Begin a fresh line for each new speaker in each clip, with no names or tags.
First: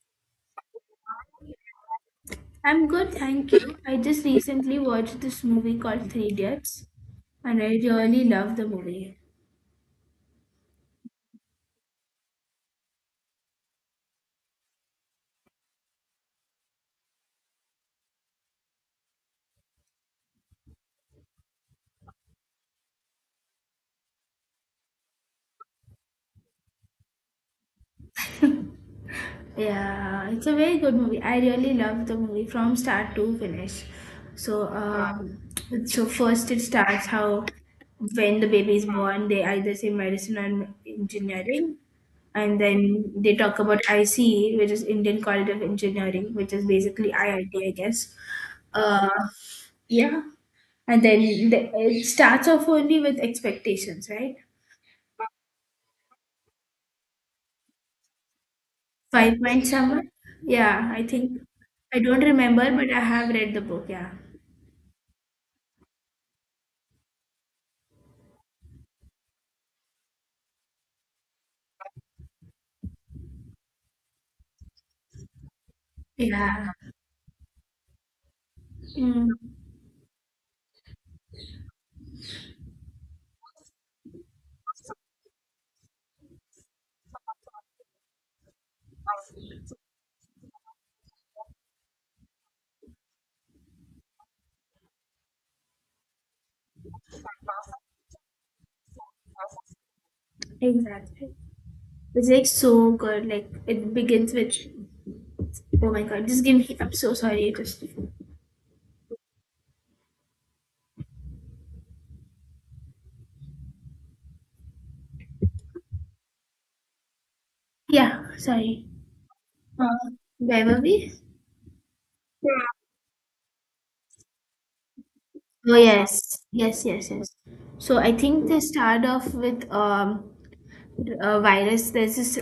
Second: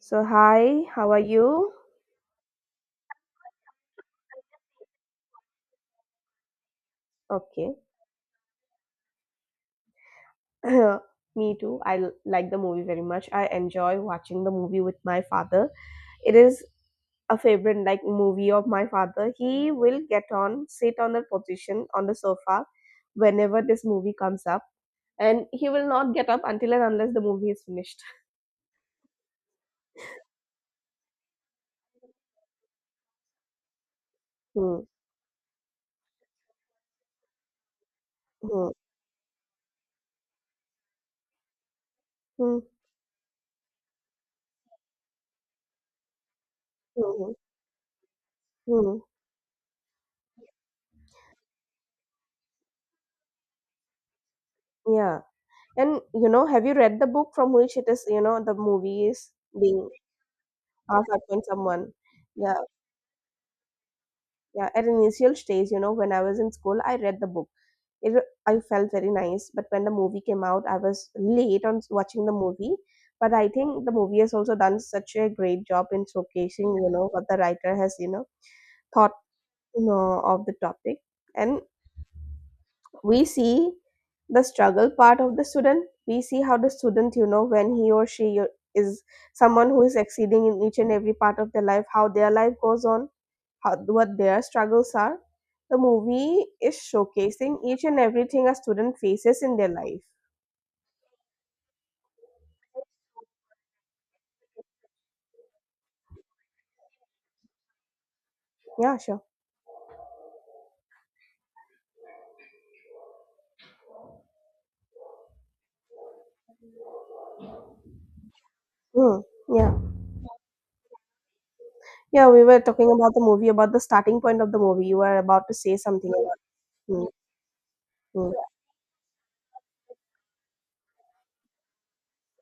So, hi, how are you?
I'm good, thank you. I just recently watched this movie called Three Idiots and I
Okay.
really love the movie.
Me too. I like the movie very much. I enjoy watching the movie with my father. It is a favorite like movie of my father. He will sit on the position on the sofa whenever this movie comes up, and he will not get up until and unless the movie is finished.
Yeah, it's a very good movie. I really love the movie from start to finish. So,
Hmm.
Yeah. So first it starts how when the
Hmm.
baby is born, they either say medicine or engineering, and
Hmm.
then they talk about ICE, which is Indian College of Engineering, which is basically I
Hmm.
I T, I guess.
Hmm. Hmm.
Uh, yeah, and then it starts off only with expectations, right?
Yeah. And have you read the book from which it is, you know, the movie is
Five Point
being
Summer? Yeah, I
set
think
on someone?
I don't
Yeah.
remember, but I have read the book. Yeah,
Yeah, at initial stage, when I was in school, I read the book. It, I felt very nice, but when the movie came out, I was late on watching the movie. But I think the movie has also done such a great job in
yeah,
showcasing what the writer has, you know, thought,
mm,
you know, of the topic. And we see the struggle part of the student. We see how the student, when he or she is someone who is exceeding in each and every part of their life, how their life goes on how, what their struggles are. The movie is showcasing each and everything a student faces in their life.
exactly. It's like so good. Like it begins with, oh my god, just give me. I'm so sorry. Just
Yeah, sure.
yeah, sorry.
Mm, yeah.
Uh, where were we?
Yeah, we were talking about the movie, about the starting point of the movie. You were about to say
Oh
something
yes,
about
yes,
mm,
yes, yes. So I
mm,
think they start off with a virus. There's this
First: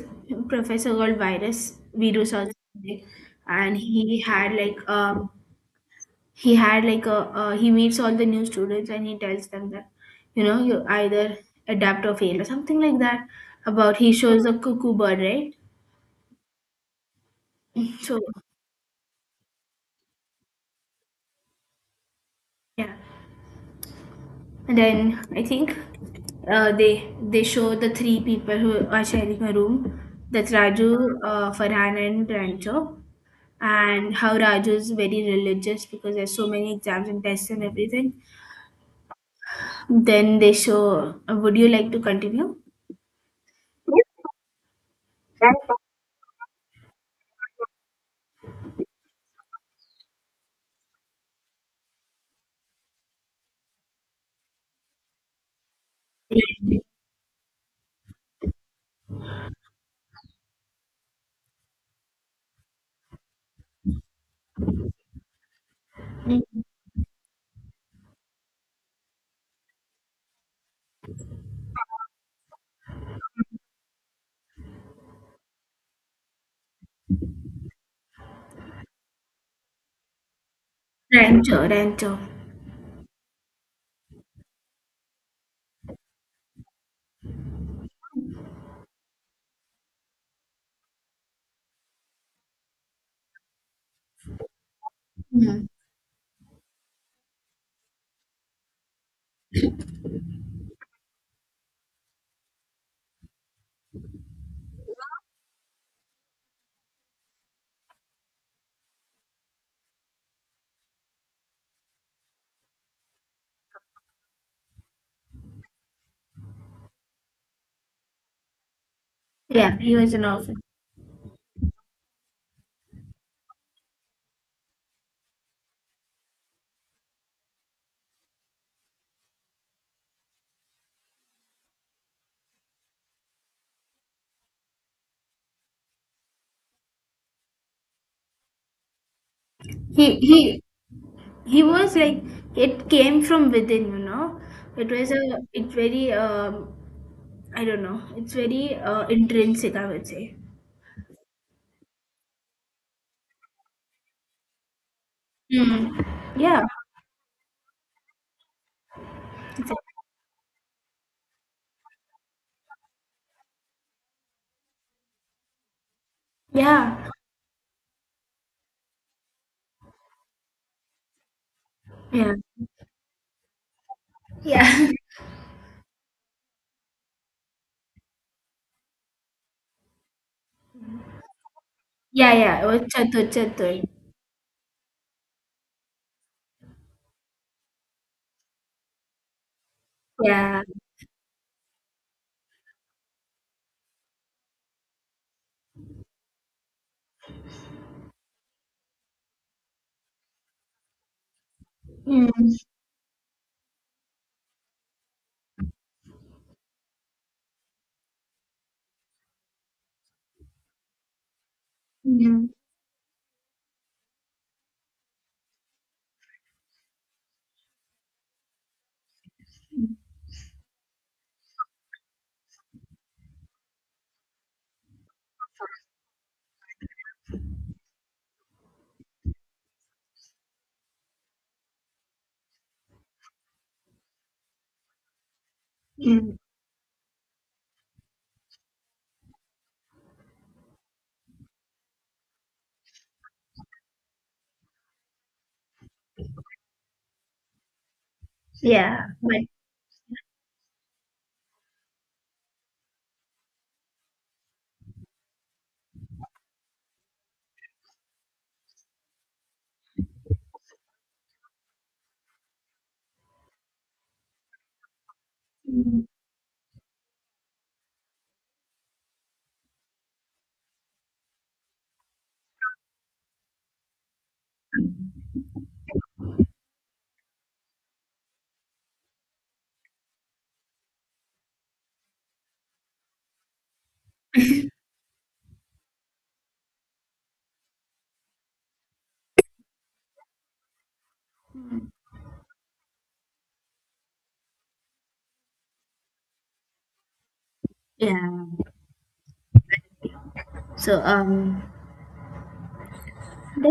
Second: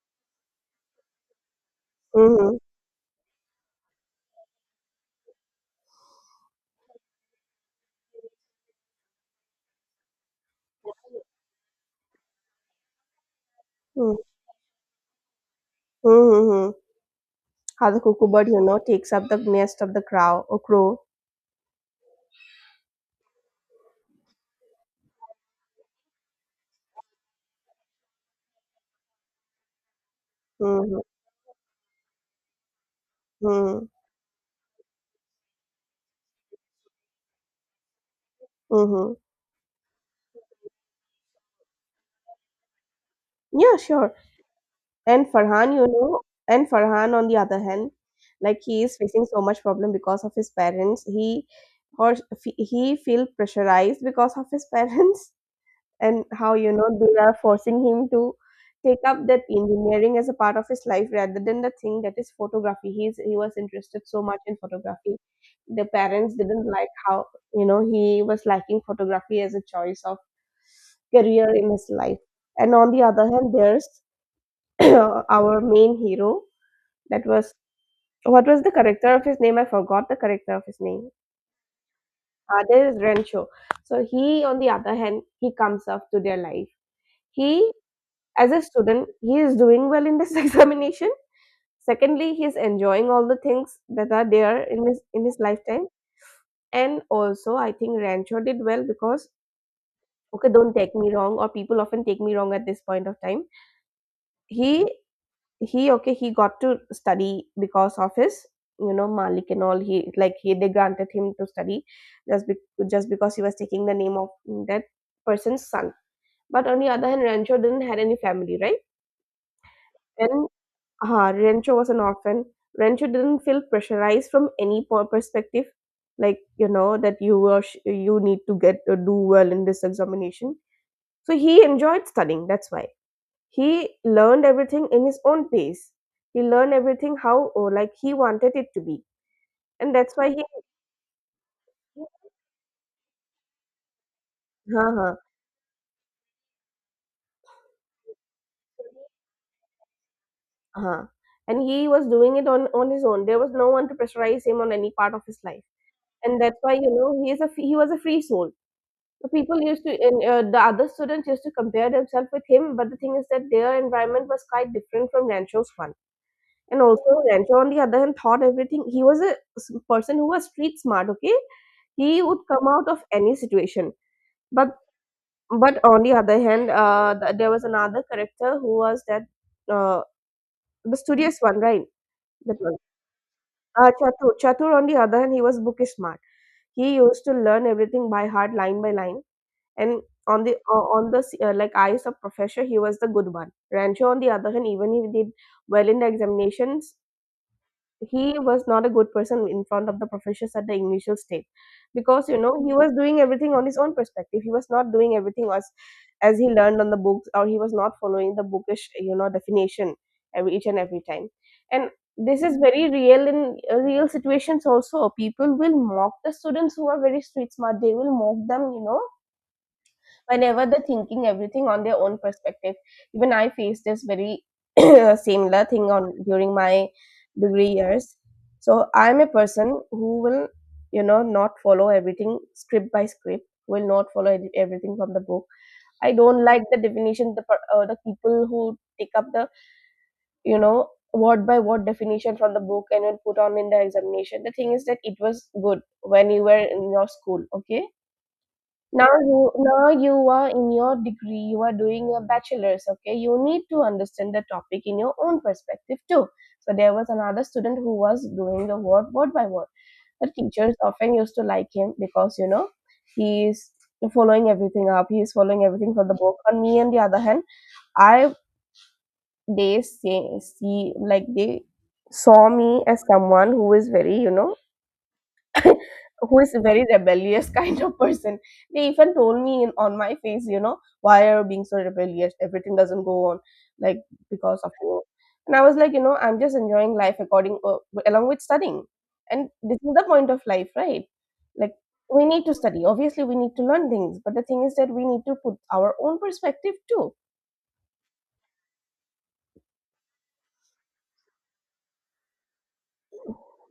professor called Virus, Virus or
mm,
something, and he had like a he meets all the new students and he tells them that you know you either adapt or fail or something like that about he
mm,
shows a cuckoo bird, right?
mm, mm. How the
So
cuckoo bird, takes up the nest of the crow or crow.
yeah, and then I think they show the three people who are sharing a room. That's Raju,
Mm-hmm.
Farhan and Rancho.
Hmm.
And how Raju is very religious because there's so many exams and tests and everything.
Mm-hmm.
Then they show, would you like to continue?
Yeah, sure. And Farhan, and Farhan on the other hand, like he is facing so much problem because of his parents. He feel pressurized because of his parents and how they are forcing him to take up that engineering as a part of his life rather than the thing that is photography. He was interested so much in photography. The parents
Yeah.
didn't like how he was liking photography as a choice of career in his life. And on the other hand, there's our main hero that was what was the character of his name? I forgot the character of his name.
Rancho, Rancho.
Father is Rencho. So he, on the other hand, he comes up to their life. He, as a student, he is doing well in this examination. Secondly, he is enjoying all the things that are there in his
Mhm.
lifetime. And also, I think Rancho did well because okay, don't take me wrong, or people often take me wrong at this point of time. He he Okay, he got to study because of his malik and all he like he they granted him to study just be, just because he was taking the name of that person's son. But on the other hand, rancho didn't had any family, right?
Yeah, he was an
And
orphan.
rancho was an orphan. Rancho didn't feel pressurized from any perspective, like that you need to get to do well in this examination. So he enjoyed studying, that's why he learned everything in his own pace. He learned everything like he wanted it to be, and
He
that's why he.
he he was like it came from within, you know. It
Huh.
was
Huh.
a it's very I don't know. It's very intrinsic, I would say.
Huh. And he was doing it on his own. There was no one to pressurize him on any part of his life,
Mm.
and that's
Yeah.
why he was a free soul. The other students used to compare themselves with him, but the thing is that their environment was quite different from Rancho's one. And
Yeah.
also, Rancho, on the other hand, thought everything. He was a person who was street smart. Okay, he
Yeah.
would come out of any situation. But
Yeah.
but on the other hand, there was another character who was that uh, the studious one, right?
Yeah,
That
yeah. It
one.
was Chatur.
Chatur. Chatur, on the other hand, he was bookish smart. He used to learn everything by heart, line by line, and
Yeah.
like eyes of professor, he was the good one. Rancho, on the other hand, even he did well in the examinations, he was not a good person in front of the professors at the initial stage because
Mm,
he was doing everything on his own perspective. He was not doing everything as he learned on the books, or he was not following the bookish definition every each and every time. And this
mm,
is very real in real situations also. People will mock the students who are very street smart. They will mock them, whenever they're thinking everything on their own perspective. Even I faced this very similar thing on during my degree years. So I'm a person who will, not follow everything script by script. Will not follow everything from the book. I
mm,
don't like the definition, the people who take up the word by word definition from the book and will put on in the examination. The thing is that it was good when you were in your school, okay?
yeah.
Now
But
you, are in your degree, you are doing your bachelor's. Okay, you need to understand the topic in your own perspective too. So there was another student who was doing the word by word. The teachers often used to like him because, he is following everything up, he is following everything for
mm,
the book. On me, on the other hand, I they say see like they saw me as someone who is very, who is a very rebellious kind of person. They even told me on my face, why are you being so rebellious? Everything doesn't go on like because of you. And I was like, I'm just enjoying life according along with studying, and this is the point of life, right? Like, we need to study. Obviously, we need to learn things, but the thing is that we need to put our own perspective too.
yeah. So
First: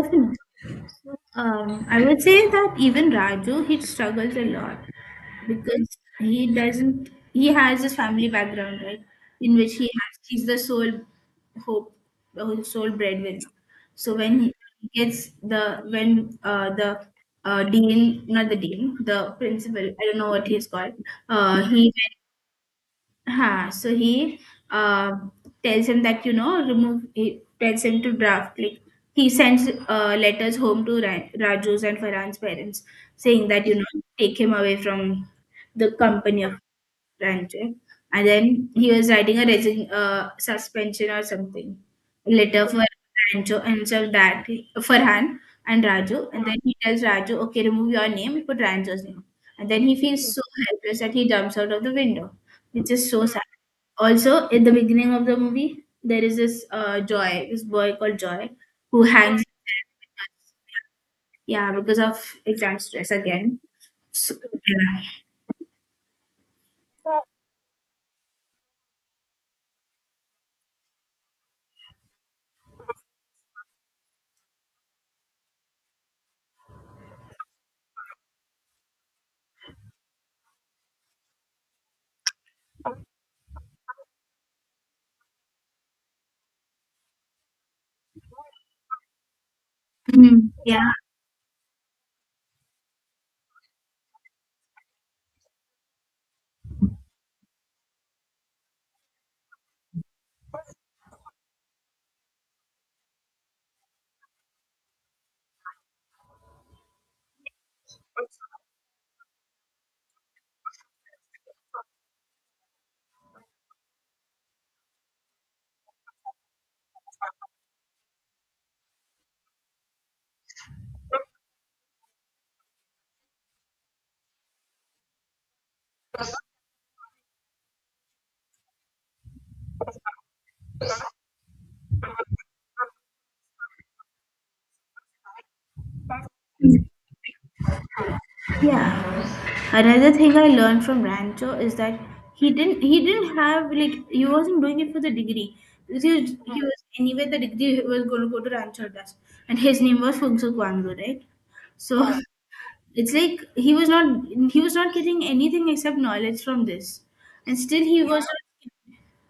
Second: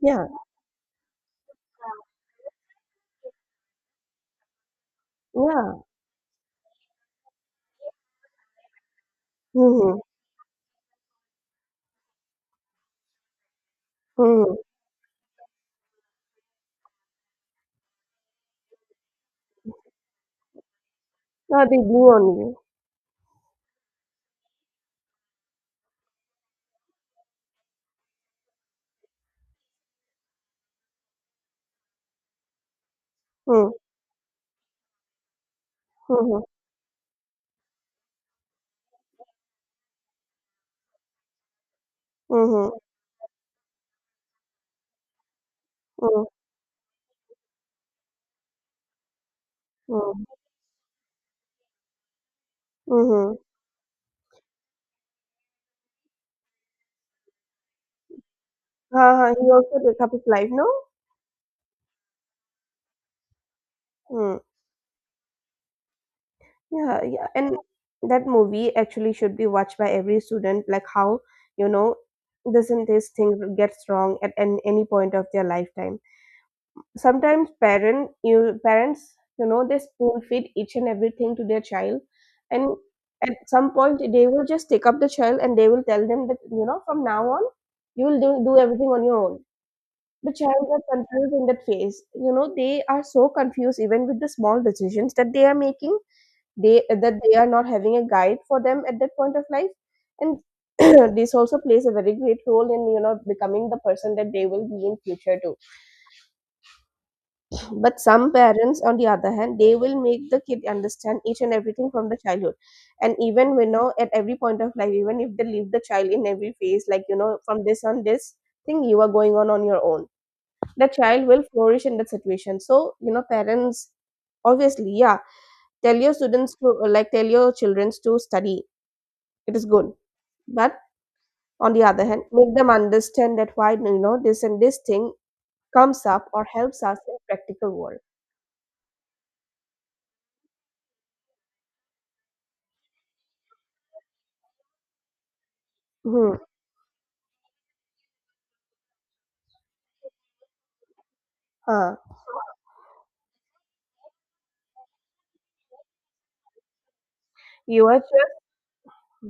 Yeah,
I would say that even Raju, he struggles a lot
yeah.
because he doesn't, he has his family background, right? In which
Mm-hmm.
he's the sole hope, the whole sole breadwinner. So when
Mm-hmm.
he when the dean, not the dean, the principal, I don't know what he's called, uh,
Now they
he
do on you.
So he uh, tells him that you know remove. He tells him to draft. Like he sends letters home to Raju's and Farhan's parents, saying that
Mm-hmm.
you know take him away from the
Mm-hmm.
company of time. And then he was writing a suspension or something letter for Rancho, and so that Farhan and
Mm-hmm.
Raju. And then he tells Raju, okay, remove your name, put Rancho's name. And then he feels so helpless that he jumps out of the window, which is so
Mm-hmm.
sad. Also, at the beginning of the movie, there is this Joy, this boy called Joy, who
Huh, huh,
hangs,
he also took up his life, no?
yeah, because of exam stress again. So,
Hmm.
yeah.
Yeah, yeah. And that movie actually should be watched by every student, like how, you know, doesn't this thing gets wrong any point of their lifetime. Sometimes parents, they spoon feed each and everything to their child, and at some point they will just take up the child and they will tell them that, from now on you will do everything on your own. The
Hmm.
child are
Yeah.
confused in that phase. They are so confused even with the small decisions that they are making. They are not having a guide for them at that point of life, and this also plays a very great role in becoming the person that they will be in future too. But some parents, on the other hand, they will make the kid understand each and everything from the childhood, and even at every point of life, even if they leave the child in every phase, like from this on this thing you are going on your own. The child will flourish in that situation. So parents, obviously, yeah, tell your children to study. It is good, but on the other hand, make them understand that why this and this thing comes up or helps us in practical world.
Yeah. Another thing I learned from Rancho is that he didn't have, like he wasn't doing it for the degree because
Hmm.
he was anyway the degree was going to go to Rancho Dust, and his name was Fungsuk Wangdu, right?
Huh.
So hmm, it's like he was not getting anything except knowledge from this, and still
you were
he, yeah, was
just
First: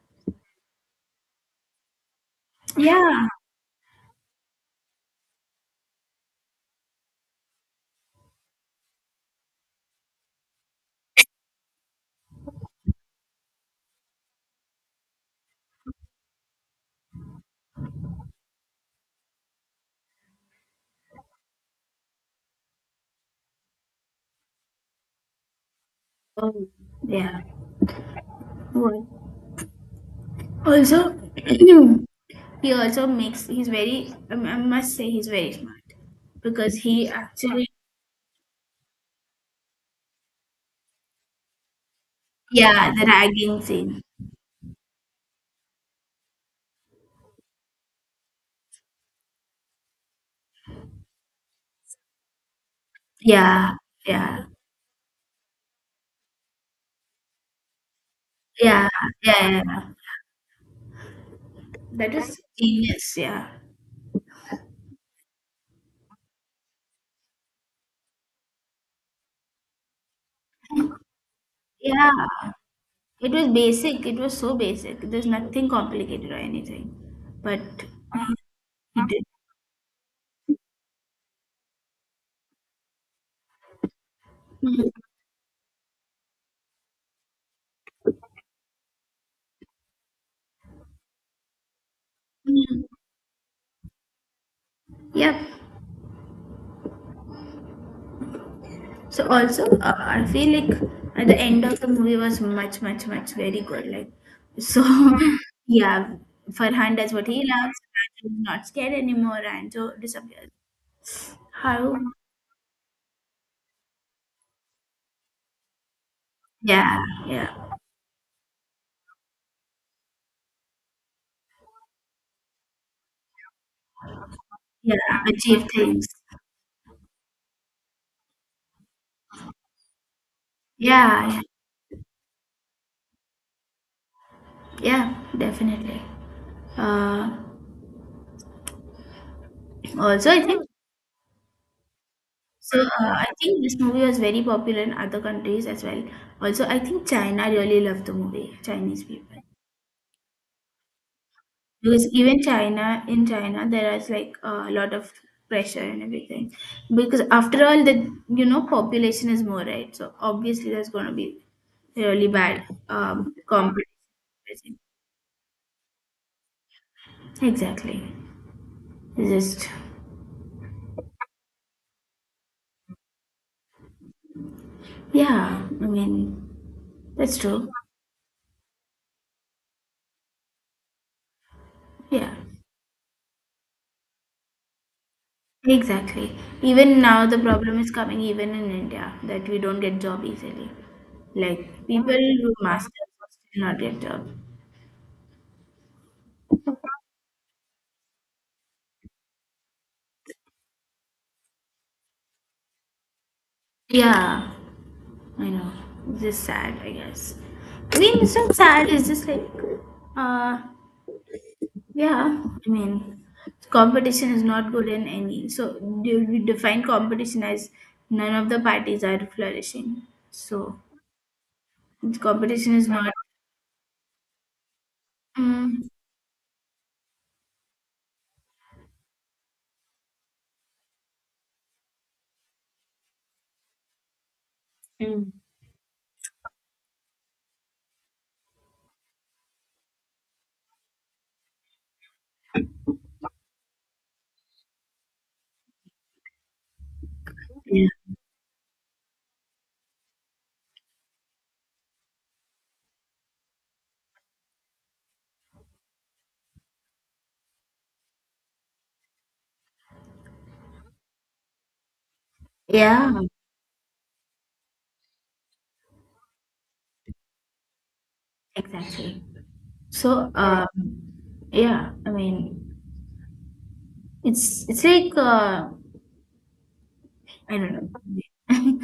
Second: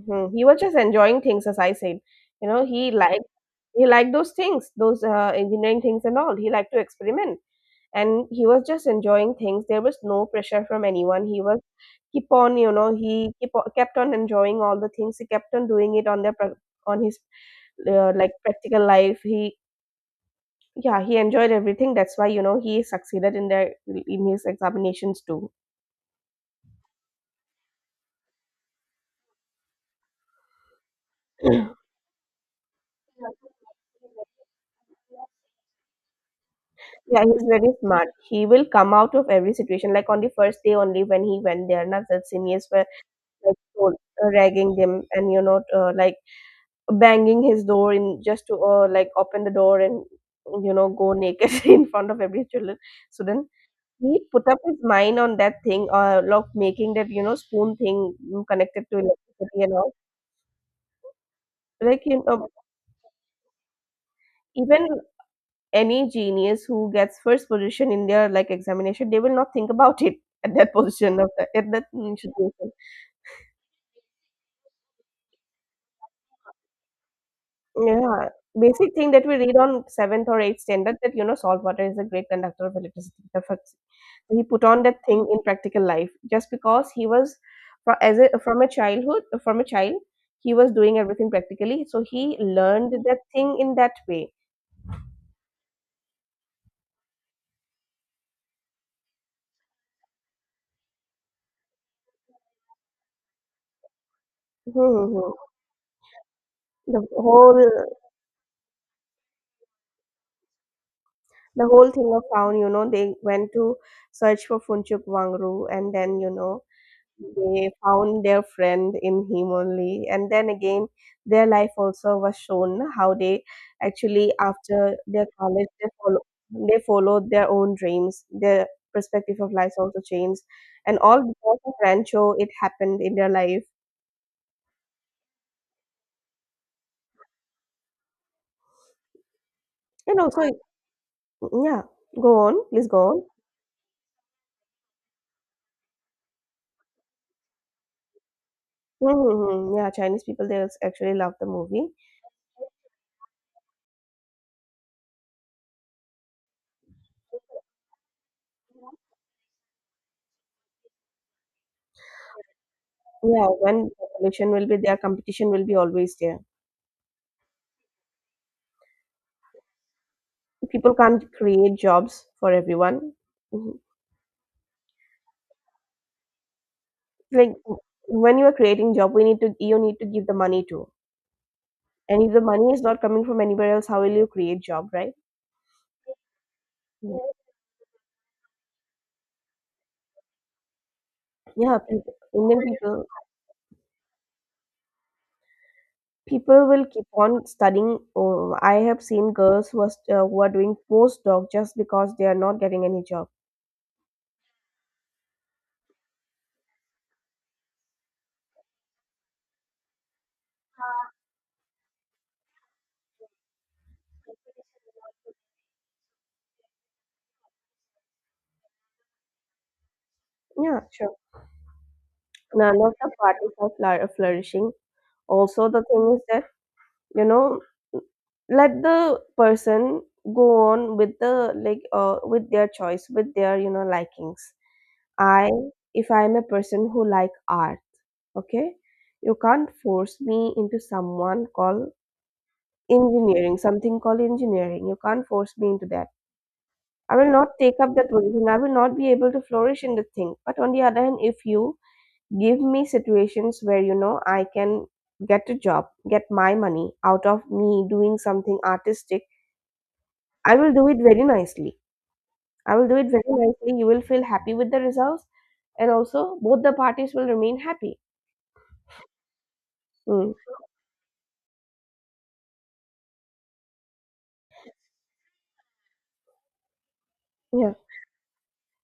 mhm, He was just enjoying things, as I said. He liked,
yeah,
he liked those things, those engineering things and all. He liked to experiment, and he was just enjoying things. There was no pressure from anyone. He kept on enjoying all the things. He kept on doing it on his like practical life. He enjoyed everything, that's why he succeeded in their in his examinations too.
yeah. Also, he also
Mm.
makes, he's very, I must say he's very smart because he
Yeah, he's
actually,
very smart. He will come out of every situation. Like, on the first day only when he went there, Nazar seniors were
yeah, the
like
ragging scene.
told- ragging him, and banging his door in just to like open the door and you know go naked in front of every children student.
Yeah,
He put
yeah,
up his mind on that thing, uh, like making that you know spoon thing, connected
yeah,
to
yeah,
electricity
yeah,
and
yeah.
all. like
That
you
is
know
genius, yeah.
even any genius who gets first position in their like examination, they will not think about it at that position of the, at that mm,
Yeah,
situation.
it was basic. It was so basic. There's nothing complicated or anything. But
Yeah,
uh,
basic
it
thing
did.
that we read on seventh or eighth standard, that you know salt water is a great conductor of electricity. He put on that thing in practical life just because he was from a childhood from a child. He was doing everything practically, so he
Mm.
learned that thing in that way.
Yeah. So also, I feel like at the end of the movie was much, much, much very good. Like, so
Mm-hmm.
yeah, Farhan
The
does what he
whole
loves. Ranju not scared anymore. And Ranju disappears.
the whole
How?
thing of town, you know, they went to search for Funchuk Wangru, and then you know
Yeah,
they
yeah,
found their friend in him only, and then again their life also was shown how they actually after
yeah.
their
Achieve
college they
things.
follow they followed their own dreams. Their perspective of life also changed, and all
Yeah, yeah.
because of Rancho it happened in their life.
Yeah, definitely. Uh,
And
also, I
also,
think
yeah, go on,
so.
please go on.
I think this movie was very popular in other countries as well. Also, I think China really loved the movie. Chinese people,
Hmm, yeah, Chinese people they actually love the movie.
because even China, in China there is like a lot of pressure and everything. Because after all, the you know population is more, right? So obviously there's gonna be really bad
Yeah, when
competition.
population will be there, competition will be always there.
Exactly. It's just
People can't create jobs for everyone. Mm-hmm.
yeah. I mean, that's
Like,
true.
when you are creating job, we need to you need to give the money to, and if
Yeah.
the money is not coming from anywhere else, how will you create job, right?
Exactly. Even
Mm.
now, the problem is coming even in India that we don't get job easily.
Yeah,
Like people do
Indian
masters
people,
but still not get job.
people will keep on studying. Oh, I have seen girls who are, who are doing postdoc just because they are not getting any job.
Yeah, I know. It's just sad, I guess. I mean, it's not sad. It's just like, uh, yeah. I mean, competition is not good in any. So do we define competition as none of the parties are flourishing. So
Yeah, sure.
competition
None
is
of the
not.
parties are flourishing. Also, the
Mm,
thing is that you know let the person go on with the like, with their choice, with their you know likings.
mm,
I, if I am a person who like art, okay, you can't force me into someone called engineering, something called engineering. You can't force me into that. I will not take
yeah.
up that position. I will not be able to flourish in the thing. But on the other hand, if you give me situations where you know I can get a job, get my money out of me doing something artistic, I will do it very nicely. I will do it
Yeah.
very nicely. You will feel happy with the results, and also both the parties will remain happy.
Exactly. So,
Mm.
Yeah. um, yeah, I mean, it's like I
Yeah.
don't know.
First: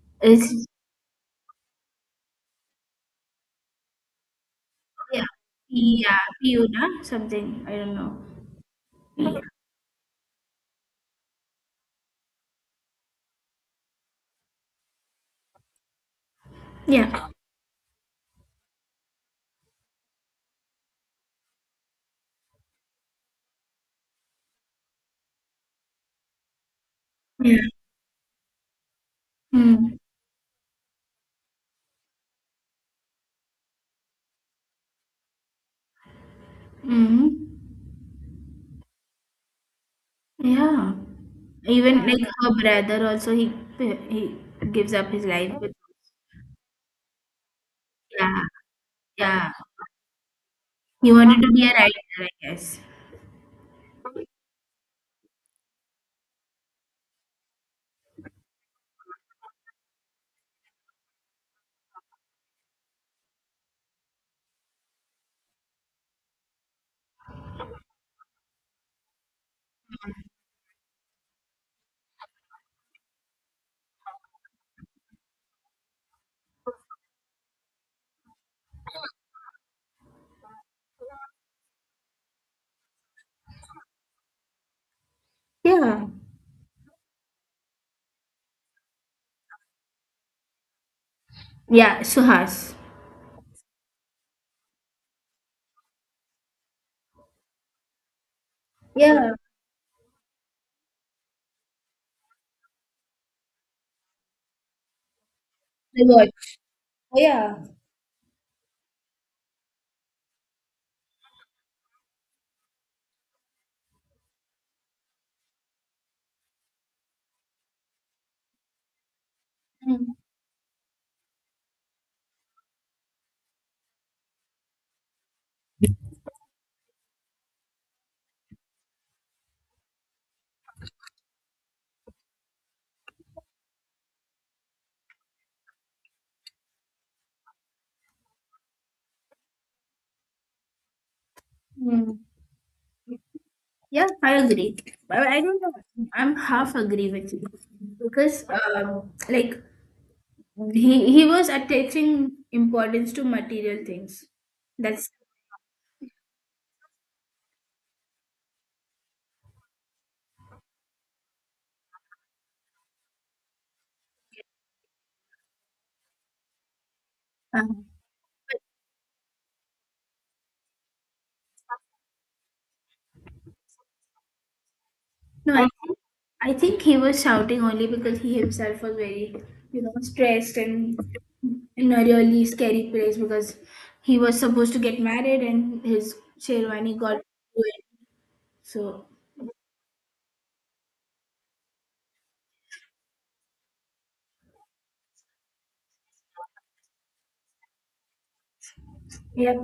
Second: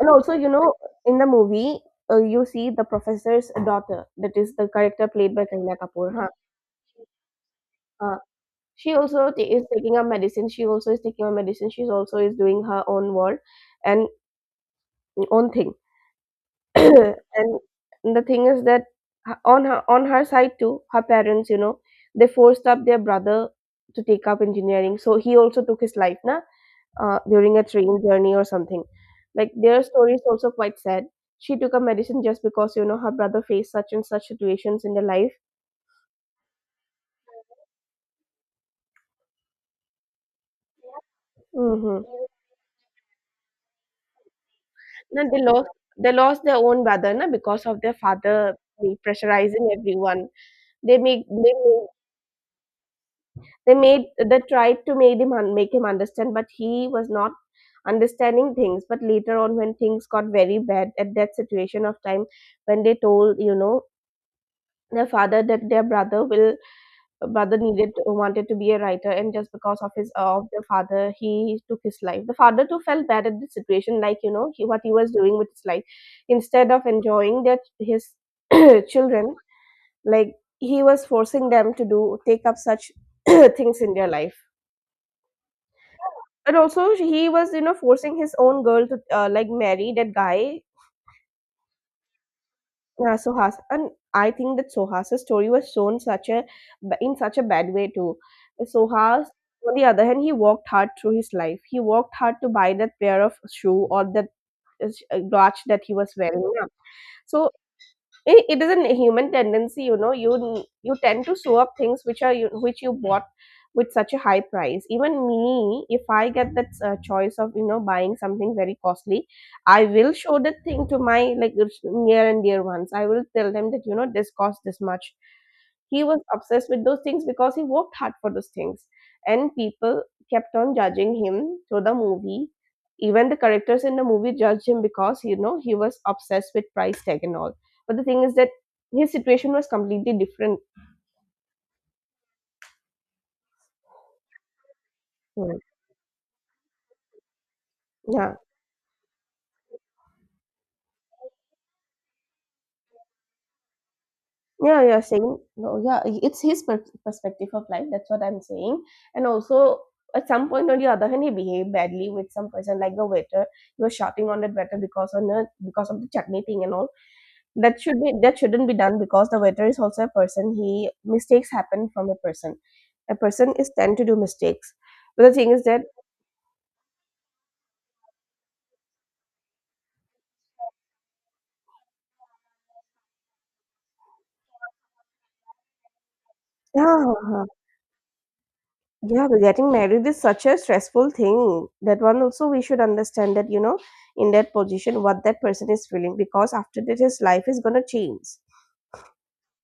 And also, you
It's
know, in the movie, you see the professor's daughter, that is the character
yeah,
played by Kareena Kapoor.
yeah,
Huh?
Fiona, something. I don't know.
Uh, she also
Yeah,
is taking a medicine. She also is taking a medicine. She also is doing her own work and own thing.
yeah,
And the thing is that, on her, on her side too, her parents, you know, they forced up their brother to take up engineering. So he also took his life, na, during
yeah.
a train journey or something. Like, their
Mm,
story is also quite sad. She took a medicine just because you know her brother faced such and such situations in their life.
mm, yeah.
Mm-hmm.
Even like her brother also, he gives up his
Then they
life.
lost
But
They lost their own brother, na, because of their
yeah,
father
yeah.
pressurizing everyone. They
He
make
wanted
they
to be a
made
writer, I guess.
they made they tried to make him make him understand, but he was not understanding things. But later on, when things got very bad at that situation of time, when they told you know their father that their brother needed wanted to be a writer, and just because of his of the father, he took his life. The father too felt bad at the situation, like, you know, what he was doing with his life instead of enjoying that his children, like, he was forcing them to do take up such things in their life.
Yeah.
And also he was you know forcing his own girl to like marry that guy.
Yeah, Suhas.
Yeah, Suhas, and I think that Sohas's story was shown such a, in such a bad way too. Sohas,
Yeah.
on the other hand, he worked hard through his life. He worked hard to buy that pair of shoe or that watch that he was wearing. Yeah. So it is a human tendency, you know, you tend to sew up things which are which you bought with such a high price. Even me, if I get that choice of you know buying something very costly, I will show that thing to my like near and dear ones. I will tell them that you know this cost this much. He was obsessed with those things because he worked hard for those things, and people kept on judging him through the movie. Even the characters in the movie judged him because you know he was obsessed with price tag and all. But the thing is that his situation was completely different.
Mm. Yeah, I agree. But I
Hmm.
don't know. I'm half agree with you
Yeah.
because, like he was attaching importance to material things.
Yeah, yeah,
That's
saying no, yeah, it's his perspective of life. That's what I'm saying. And also, at some point, on the other hand, he behaved badly with some person like the waiter. He was shouting on that waiter because because of the chutney thing and all.
but
That shouldn't be done because the waiter is also a person. He Mistakes happen from a person. A person is tend to do mistakes. But the thing
No.
is that,
I think he was shouting only because he himself was very, you know, stressed and in a really scary place because he was supposed to get married and his Sherwani got
yeah.
ruined. So
Yeah, but getting married is such a stressful thing. That one also we should understand that, you know, in that position, what that person is feeling, because after that his life is gonna change.
yeah.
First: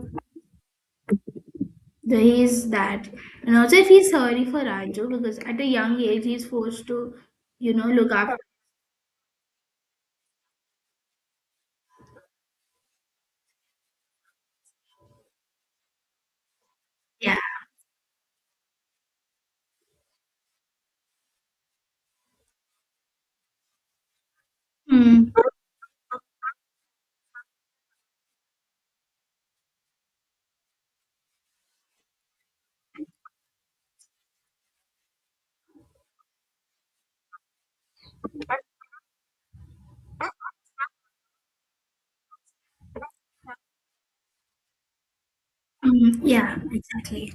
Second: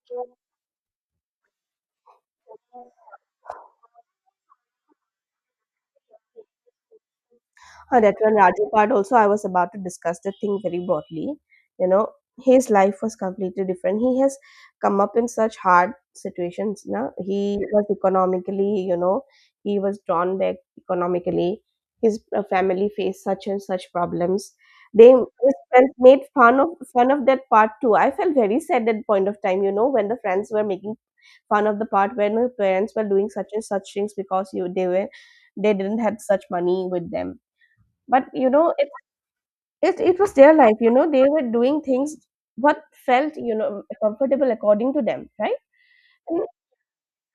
He's that, and also I feel sorry for Raju because at a young age he's forced to, you know, look
That one
after.
Raju part also I was about to discuss the thing very broadly. You know, his life was completely different. He has come up in such hard situations. Na?
Yeah.
He was economically, you know, he was drawn back economically. His family faced such and such problems. They
Mm.
His friends made fun of that part too. I felt very sad at point of time, you know, when the friends were making fun of the part when the parents were doing such and such things, because you they were, they didn't have such money with them. But you know it it was their life, you know, they were doing things what felt you know comfortable according to them, right?
Mm.
And
Yeah. Exactly.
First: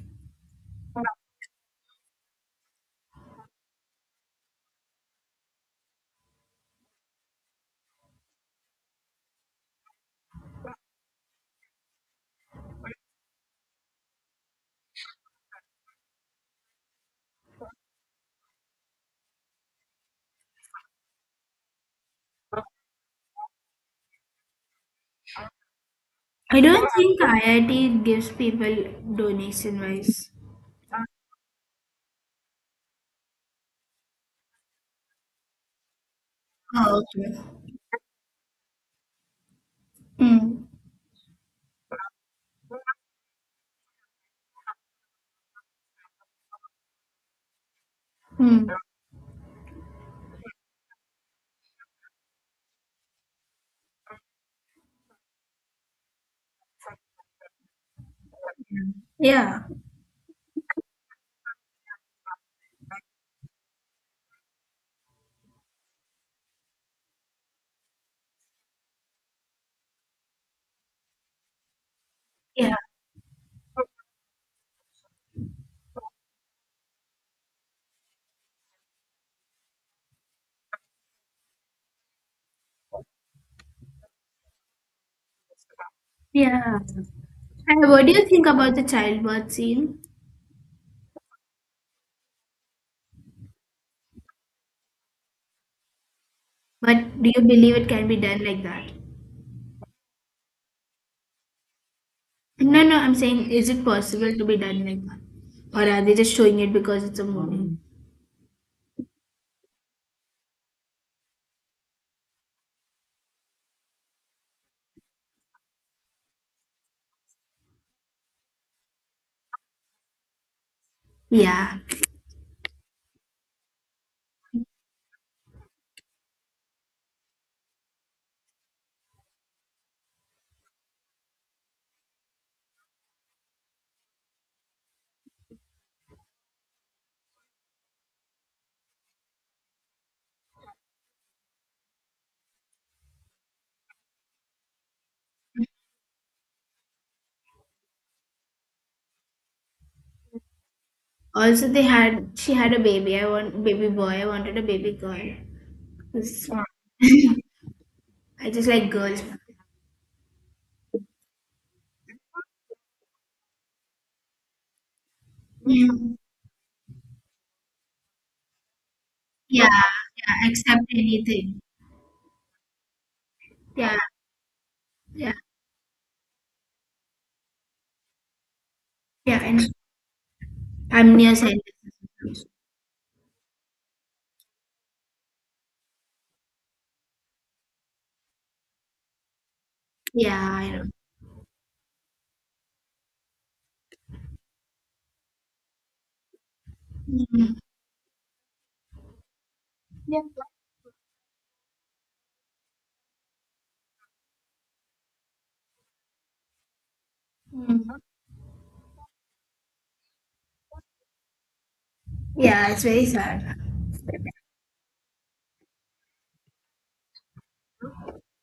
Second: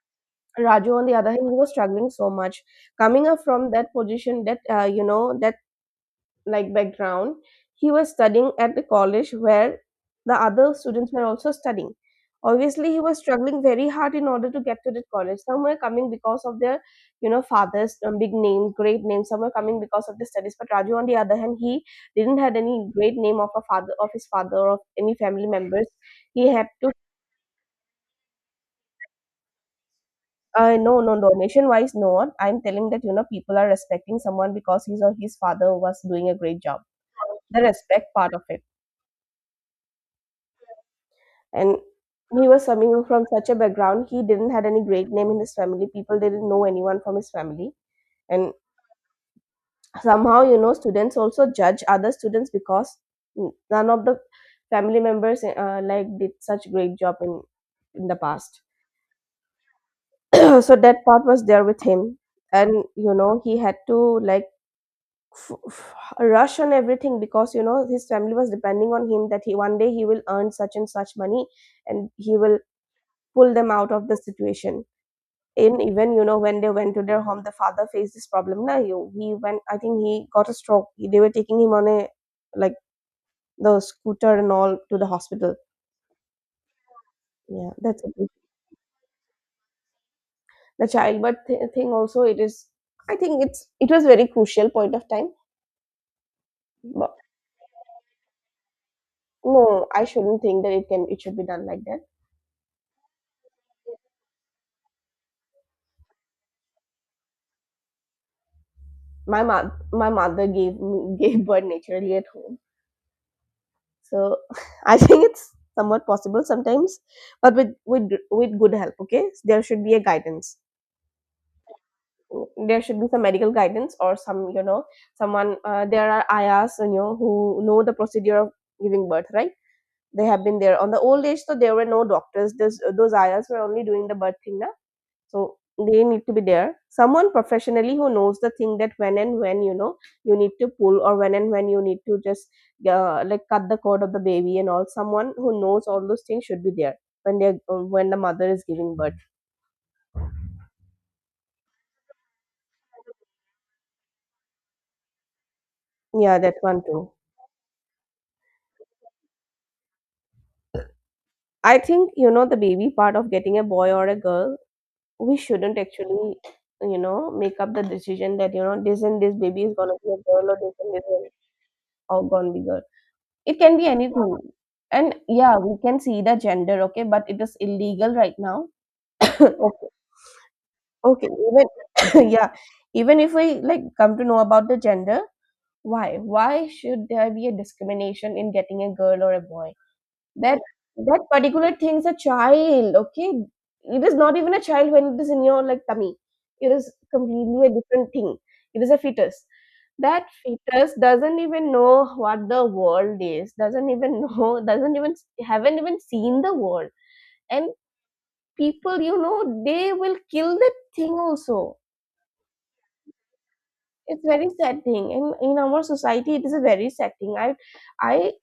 Raju, on the other hand, he was struggling so much coming up from that position, that, you know, that like background. He was studying at the college where the other students were also studying. Obviously he was struggling very hard in order to get to the college. Some were coming because of their you know fathers, big names, great names. Some were coming because of the studies, but Raju on the other hand, he didn't had any great name of a father, or of any family members. He
I
had
don't
to,
think IIT gives people donation wise.
no, no, donation wise not, I'm telling that you know people are respecting someone because his or his father was doing a great job.
Oh, okay.
The respect part of it.
Mm.
And he was coming from such a background. He didn't had any great name in his family. People didn't know anyone from his family. And
Mm.
somehow you know students also judge other students because none of the family members like did such great job in the past.
Yeah.
So that part was there with him. And you know he had to, like, rush on everything because you know his family was depending on him that he one day he will earn such and such money, and he will
Yeah.
pull them out of the situation. In, even you know when they went to their home, the father faced this problem. Now, you he went, I think he got a stroke. They were taking him on a, like, the scooter and all to the hospital.
Yeah.
Yeah,
And
that's
what do you
it.
think about the childbirth scene?
The childbirth thing also, it is, I think it's, it was very crucial point of time. But
But do you believe it can be done like that?
no, I shouldn't think that it should be done like that.
No, no, I'm saying is it possible to be done like that? Or are they just showing it because it's a movie?
my mother my mother gave birth naturally at home, so I think it's somewhat possible sometimes, but with good help, okay? There should be a guidance.
Yeah.
There should be some medical guidance or some you know someone. Uh, there are ayas, you know, who know the procedure of giving birth, right? They have been there on the old age, so there were no doctors. Those ayas were only doing the birth thing now. So they need to be there someone professionally who knows the thing, that when and when you know you need to pull, or when and when you need to just, like cut the cord of the baby and all. Someone who knows all those things should be there when they, when the mother is giving birth.
Also, they had she had a baby. I want baby boy. I wanted a baby girl.
Yeah,
'Cause
that one too.
I just like girls.
I think, you know, the baby part of getting a boy or a girl, we shouldn't
Mm.
actually, you know, make up the decision that, you know, this and this baby
Yeah,
is gonna be a
yeah.
girl, or this
Accept
and this is
anything.
all gonna be girl. It can be
Yeah,
anything. And
yeah,
yeah, we can see the gender, okay, but it is illegal right now.
yeah. And
Okay.
I'm
Okay.
nearsighted.
Even yeah. Even if we like come to know about the gender, why? Why should there be a discrimination in getting a girl or a boy?
Yeah,
That
I know.
that particular thing is a child, okay? It is not even a child when it is in your like tummy. It is
Mm.
completely a different thing. It is a fetus.
Yeah.
That fetus doesn't even know what the world is, doesn't even know, doesn't even haven't even seen the world. And
Mm.
people, they will kill that thing also.
Yeah, it's very sad.
It's very sad thing. And in our society it is a very sad thing. I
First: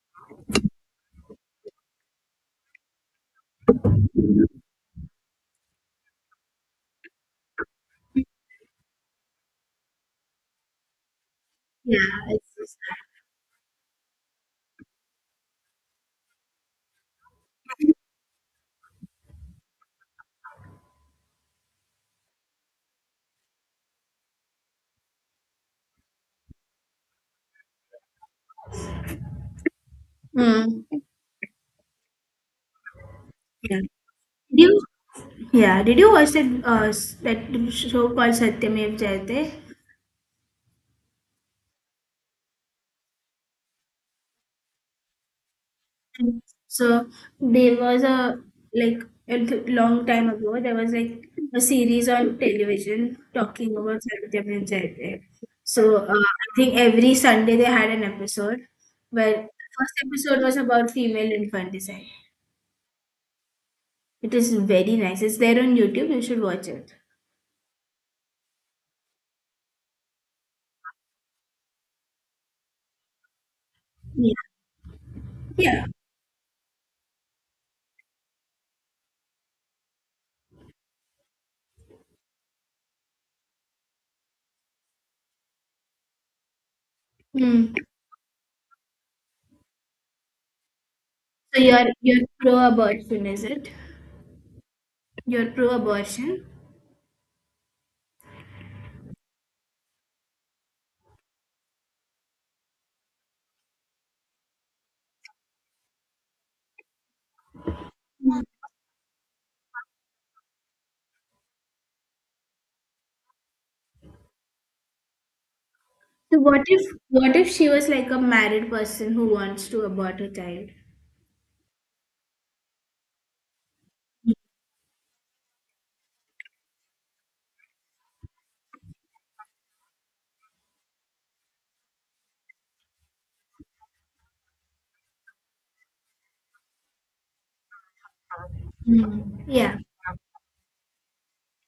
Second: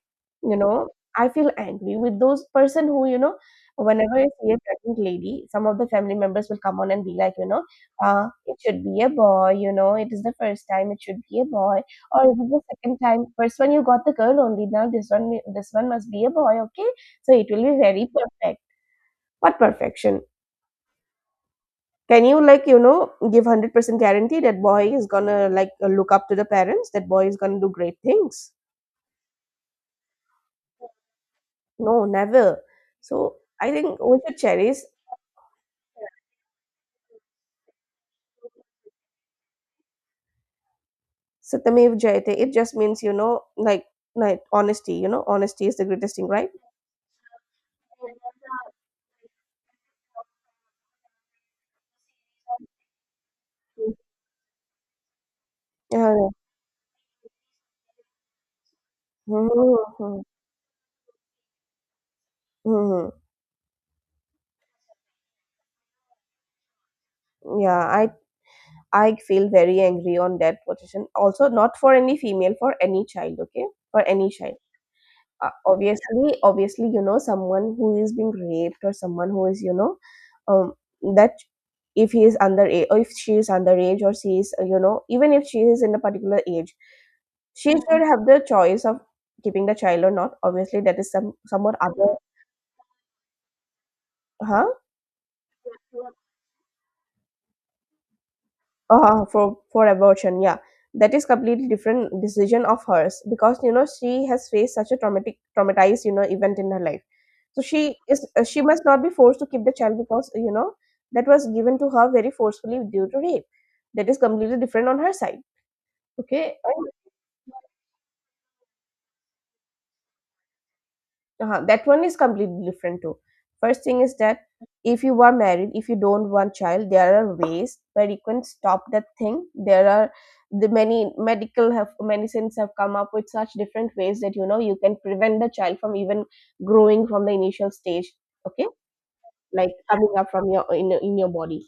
You know, I feel angry with those person who, whenever I see a pregnant lady, some of the family members will come on and be like, it should be a boy, it is the first time, it should be a boy,
Yeah,
or it is
it's
the
so
second
sad.
time, first one you got the girl only, now this one must be a boy, okay? So it will be very perfect. What perfection? Can you like, give 100% guarantee that boy is gonna like look up to the parents, that boy is gonna do great things?
Mm.
No, never. So I think we should
Did
cherish
you? Yeah. Did you watch that that show called Satyamev Jayate?
Satyamev Jayate. It just means, you know, like honesty, you know, honesty is the greatest thing,
And
right?
so there was a like a long time ago, there was like a series on television talking about Satyam and Jaydev. So
Yeah.
I think every Sunday they had an episode where the first
Mhm.
episode was about female infanticide.
Mhm.
It is very nice. It's there on YouTube. You should watch it.
Yeah, I feel very angry on that position. Also, not for any female, for any child, okay? For any
Yeah.
child.
Yeah.
Obviously you know someone who is being raped or someone who is you know um, that if he is underage or if she is underage or she is you know even if she is in a particular age she
Mm.
should have the choice of keeping the child or not. Obviously that is
So
someone other.
you're pro-abortion, is it?
Huh.
You're pro-abortion.
For abortion, yeah, that is completely different decision of hers because you know she has faced such a traumatic traumatized you know event in her life, so she is she must not be forced to keep the child because you know that was given to her very forcefully due to rape. That is completely different on her side,
So
okay.
what if she was like a married person who wants to abort a child?
That one is completely different too. First thing is that if you are married, if you don't want child, there are ways where you can stop that thing. There are the many medical have medicines have come up with such different ways that you know you can prevent the child from even growing from the initial stage. Okay,
Mm.
like
Yeah.
coming up from your in your body,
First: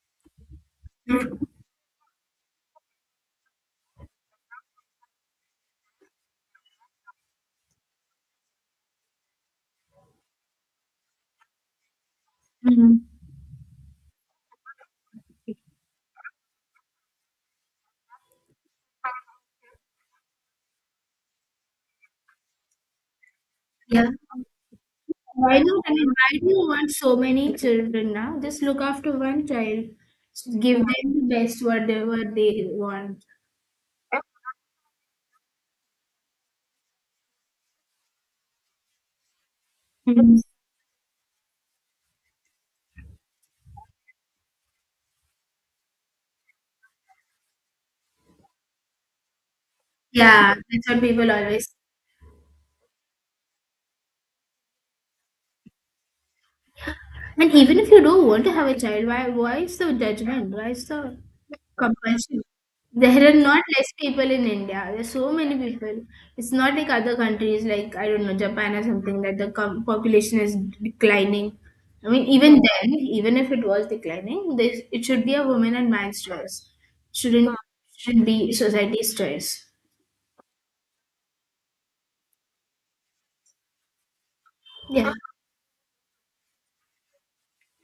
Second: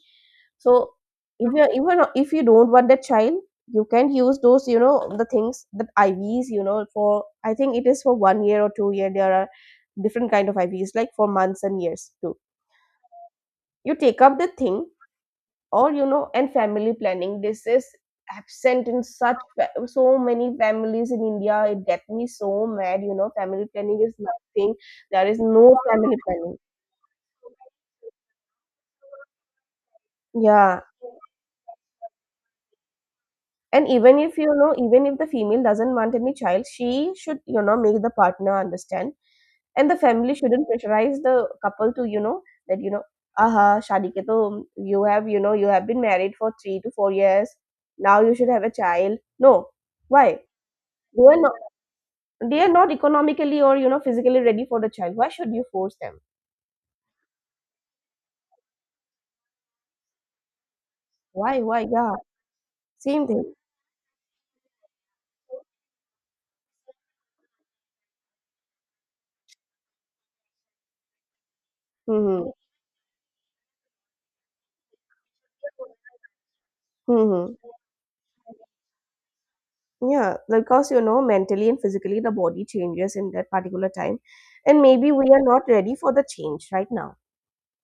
so if you even if you don't want that child, you can use those you know the things that IVs, you know, for I think it is for 1 year or 2 year. There are different kind of IVs like for months and years too.
Mm.
You take up the thing, or you know, and family planning, this is absent in such so many families in India. It get me so mad, you know, family planning
Yeah.
is nothing, there is
Why
no
not? I mean,
family
why do
planning.
you want so many children now? Just look after one child. Give
Yeah.
them the best whatever they want.
And even if you know, even if the female doesn't want any child, she should you know make the partner understand, and the family
Mm.
shouldn't pressurize the couple to you know that you know, aha, shadi ke to you have you know you have been married for 3 to 4 years, now you should have a child. No, why?
Yeah, that's what
They
people
are
always.
not they are not economically or you know physically ready for the child. Why should you force them?
And even if you don't want to have a child, why is the judgment? Why is the
Why? Why? Yeah,
compulsion? There
same
are
thing.
not less people in India. There's so many people. It's not like other countries, like I don't know, Japan or something, that the population is declining. I mean,
Mm-hmm.
even then, even if it was declining, this it should be a woman and man's choice.
Mm-hmm.
Shouldn't should be society's choice.
Yeah, because you know, mentally and physically, the body changes in that particular time, and maybe
Yeah.
we are not ready for the change right now.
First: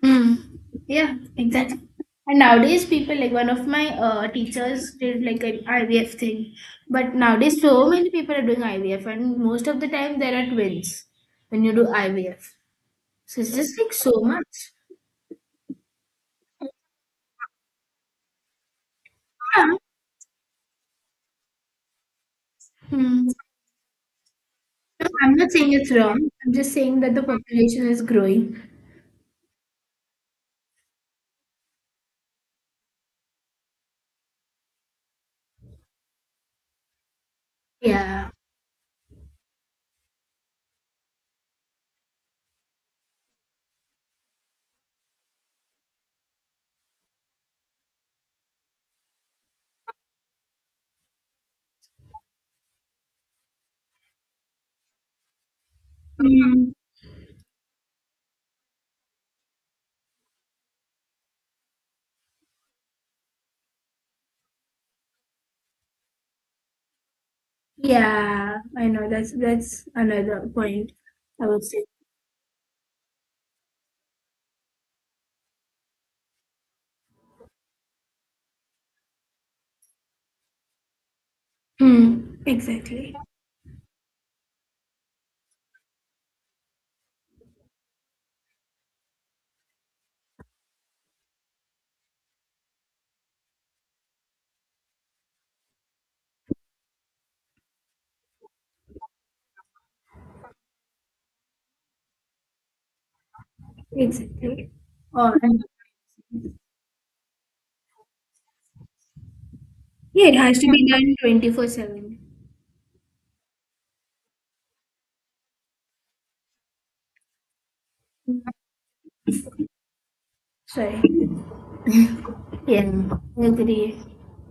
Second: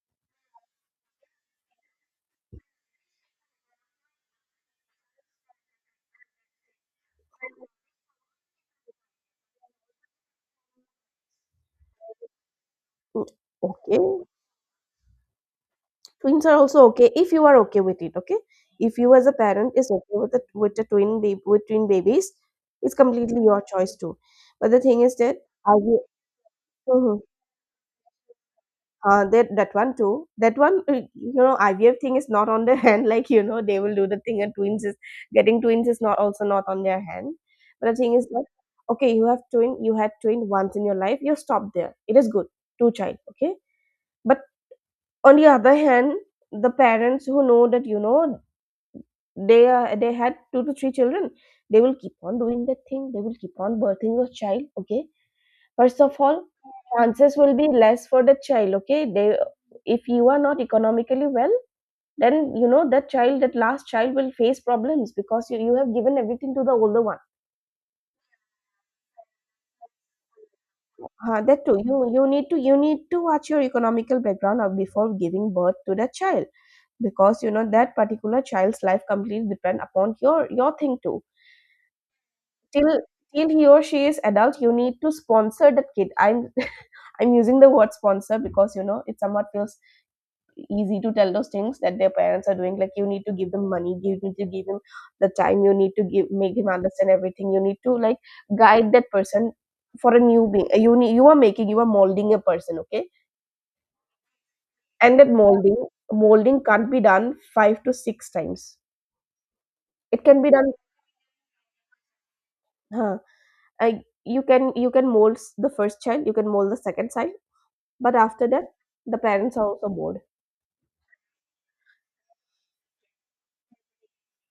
Mm. Yeah, exactly. And nowadays, people like one of my teachers did like an IVF thing, but nowadays so many people are doing IVF, and most of the time there are twins when you do IVF.
Mm.
So it's just like
Okay,
so much.
twins are also okay if you are okay with it. Okay, if you as a parent
Yeah.
is okay with the twin baby with twin babies, it's
Hmm.
completely your choice too. But the thing
No,
is
I'm
that
not saying
are
it's
you?
wrong. I'm just saying that
Mhm.
the population is growing.
That one too. That one, you know, IVF thing is not on their hand. Like you know, they will do the thing, and twins is getting twins is not on their hand. But the thing is
Yeah.
that okay, you have twin, you had twin once in your life, you stop there. It is good, two child, okay. But on the other hand, the parents who know that you know they had two to three children, they will keep on doing that thing. They will keep on birthing your child, okay. First of all,
Mm.
chances will be less for the child, okay? They if you are not economically well, then you know that child, that last child will face problems because you have given everything to the older one.
Yeah, I know. That's another point, I
That
would
too,
say.
you need to watch your economical background of before giving birth to that child because you know that particular child's life completely depend upon your thing too.
Hmm.
Till
Exactly.
till he or she is adult, you need to sponsor that kid. I'm I'm using the word sponsor because you know it somewhat feels easy to tell those things that their parents are doing, like you need to give them money, you need to give him the time, you need to give make him understand everything, you need to like guide that person. For a new being you need, you are molding a person, okay,
Exactly.
and that
Or
molding molding can't be done five to six times. It
yeah, it
can be
has to
done,
be done 24/7.
huh, you can mold the first child, you can mold the second child, but after that the parents are also bored.
Sorry. Yeah, I agree.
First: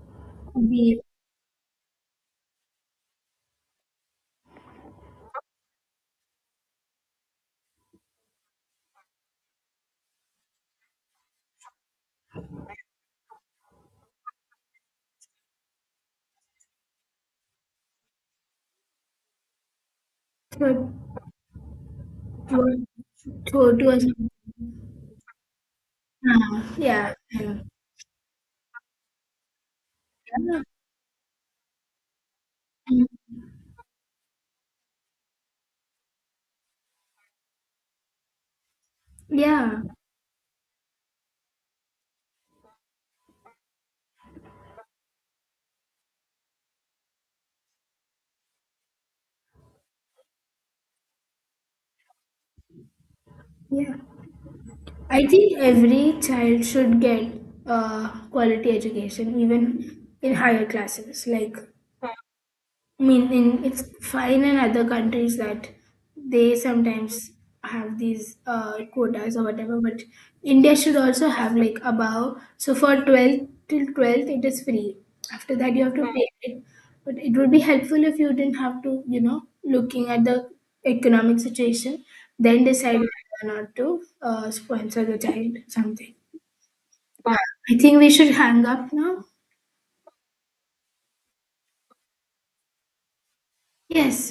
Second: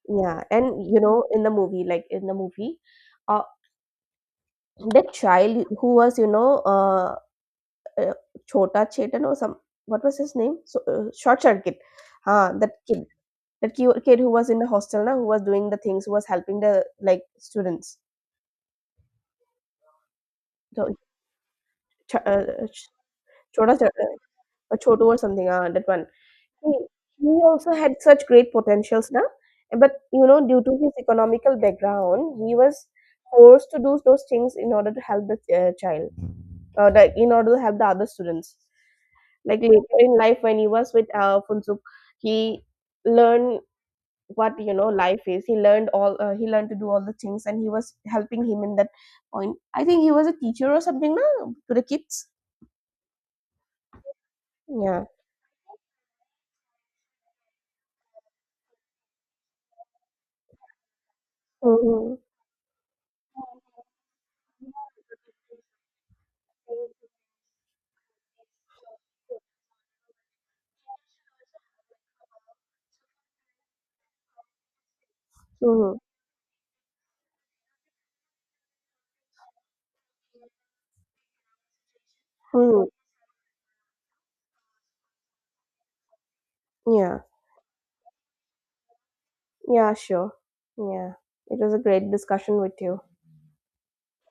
Yeah, and you
The
know in the movie, uh, the child who was you know uh, chota chetan or some, what was his name, so, short circuit, that kid, kid who was in the hostel now, who was doing the things, who was helping the like students.
third,
So, ch- uh,
third,
ch- chota
third was,
Or chotu or something, ah, that one,
uh,
he,
yeah.
he
And
also had such great potentials now, but you know due to his economical background he was forced to do those things in order to help the child, in order to help the other students. Like
yeah,
later in life, when he was with Funsuk, he learned what you know life is. He learned all. He learned to do all the things, and he was helping him in that point. I think he was a teacher or something, no, to the kids.
yeah.
Yeah.
I think every child should get quality education, even in higher classes, like
Mm-hmm.
I mean, in, it's fine in other countries that they
Mm-hmm.
sometimes have these quotas or whatever, but India should also have like above. So for 12th till 12th, it is free. After that, you have to hmm, pay it. But it would be helpful if you didn't have to, you know, looking at the economic situation, then
Mm-hmm.
decide, hmm, whether or not to sponsor the child or something.
Yeah.
Hmm. I think we should hang up now.
Yeah. Sure. Yeah. It was a great discussion with you.
Yes.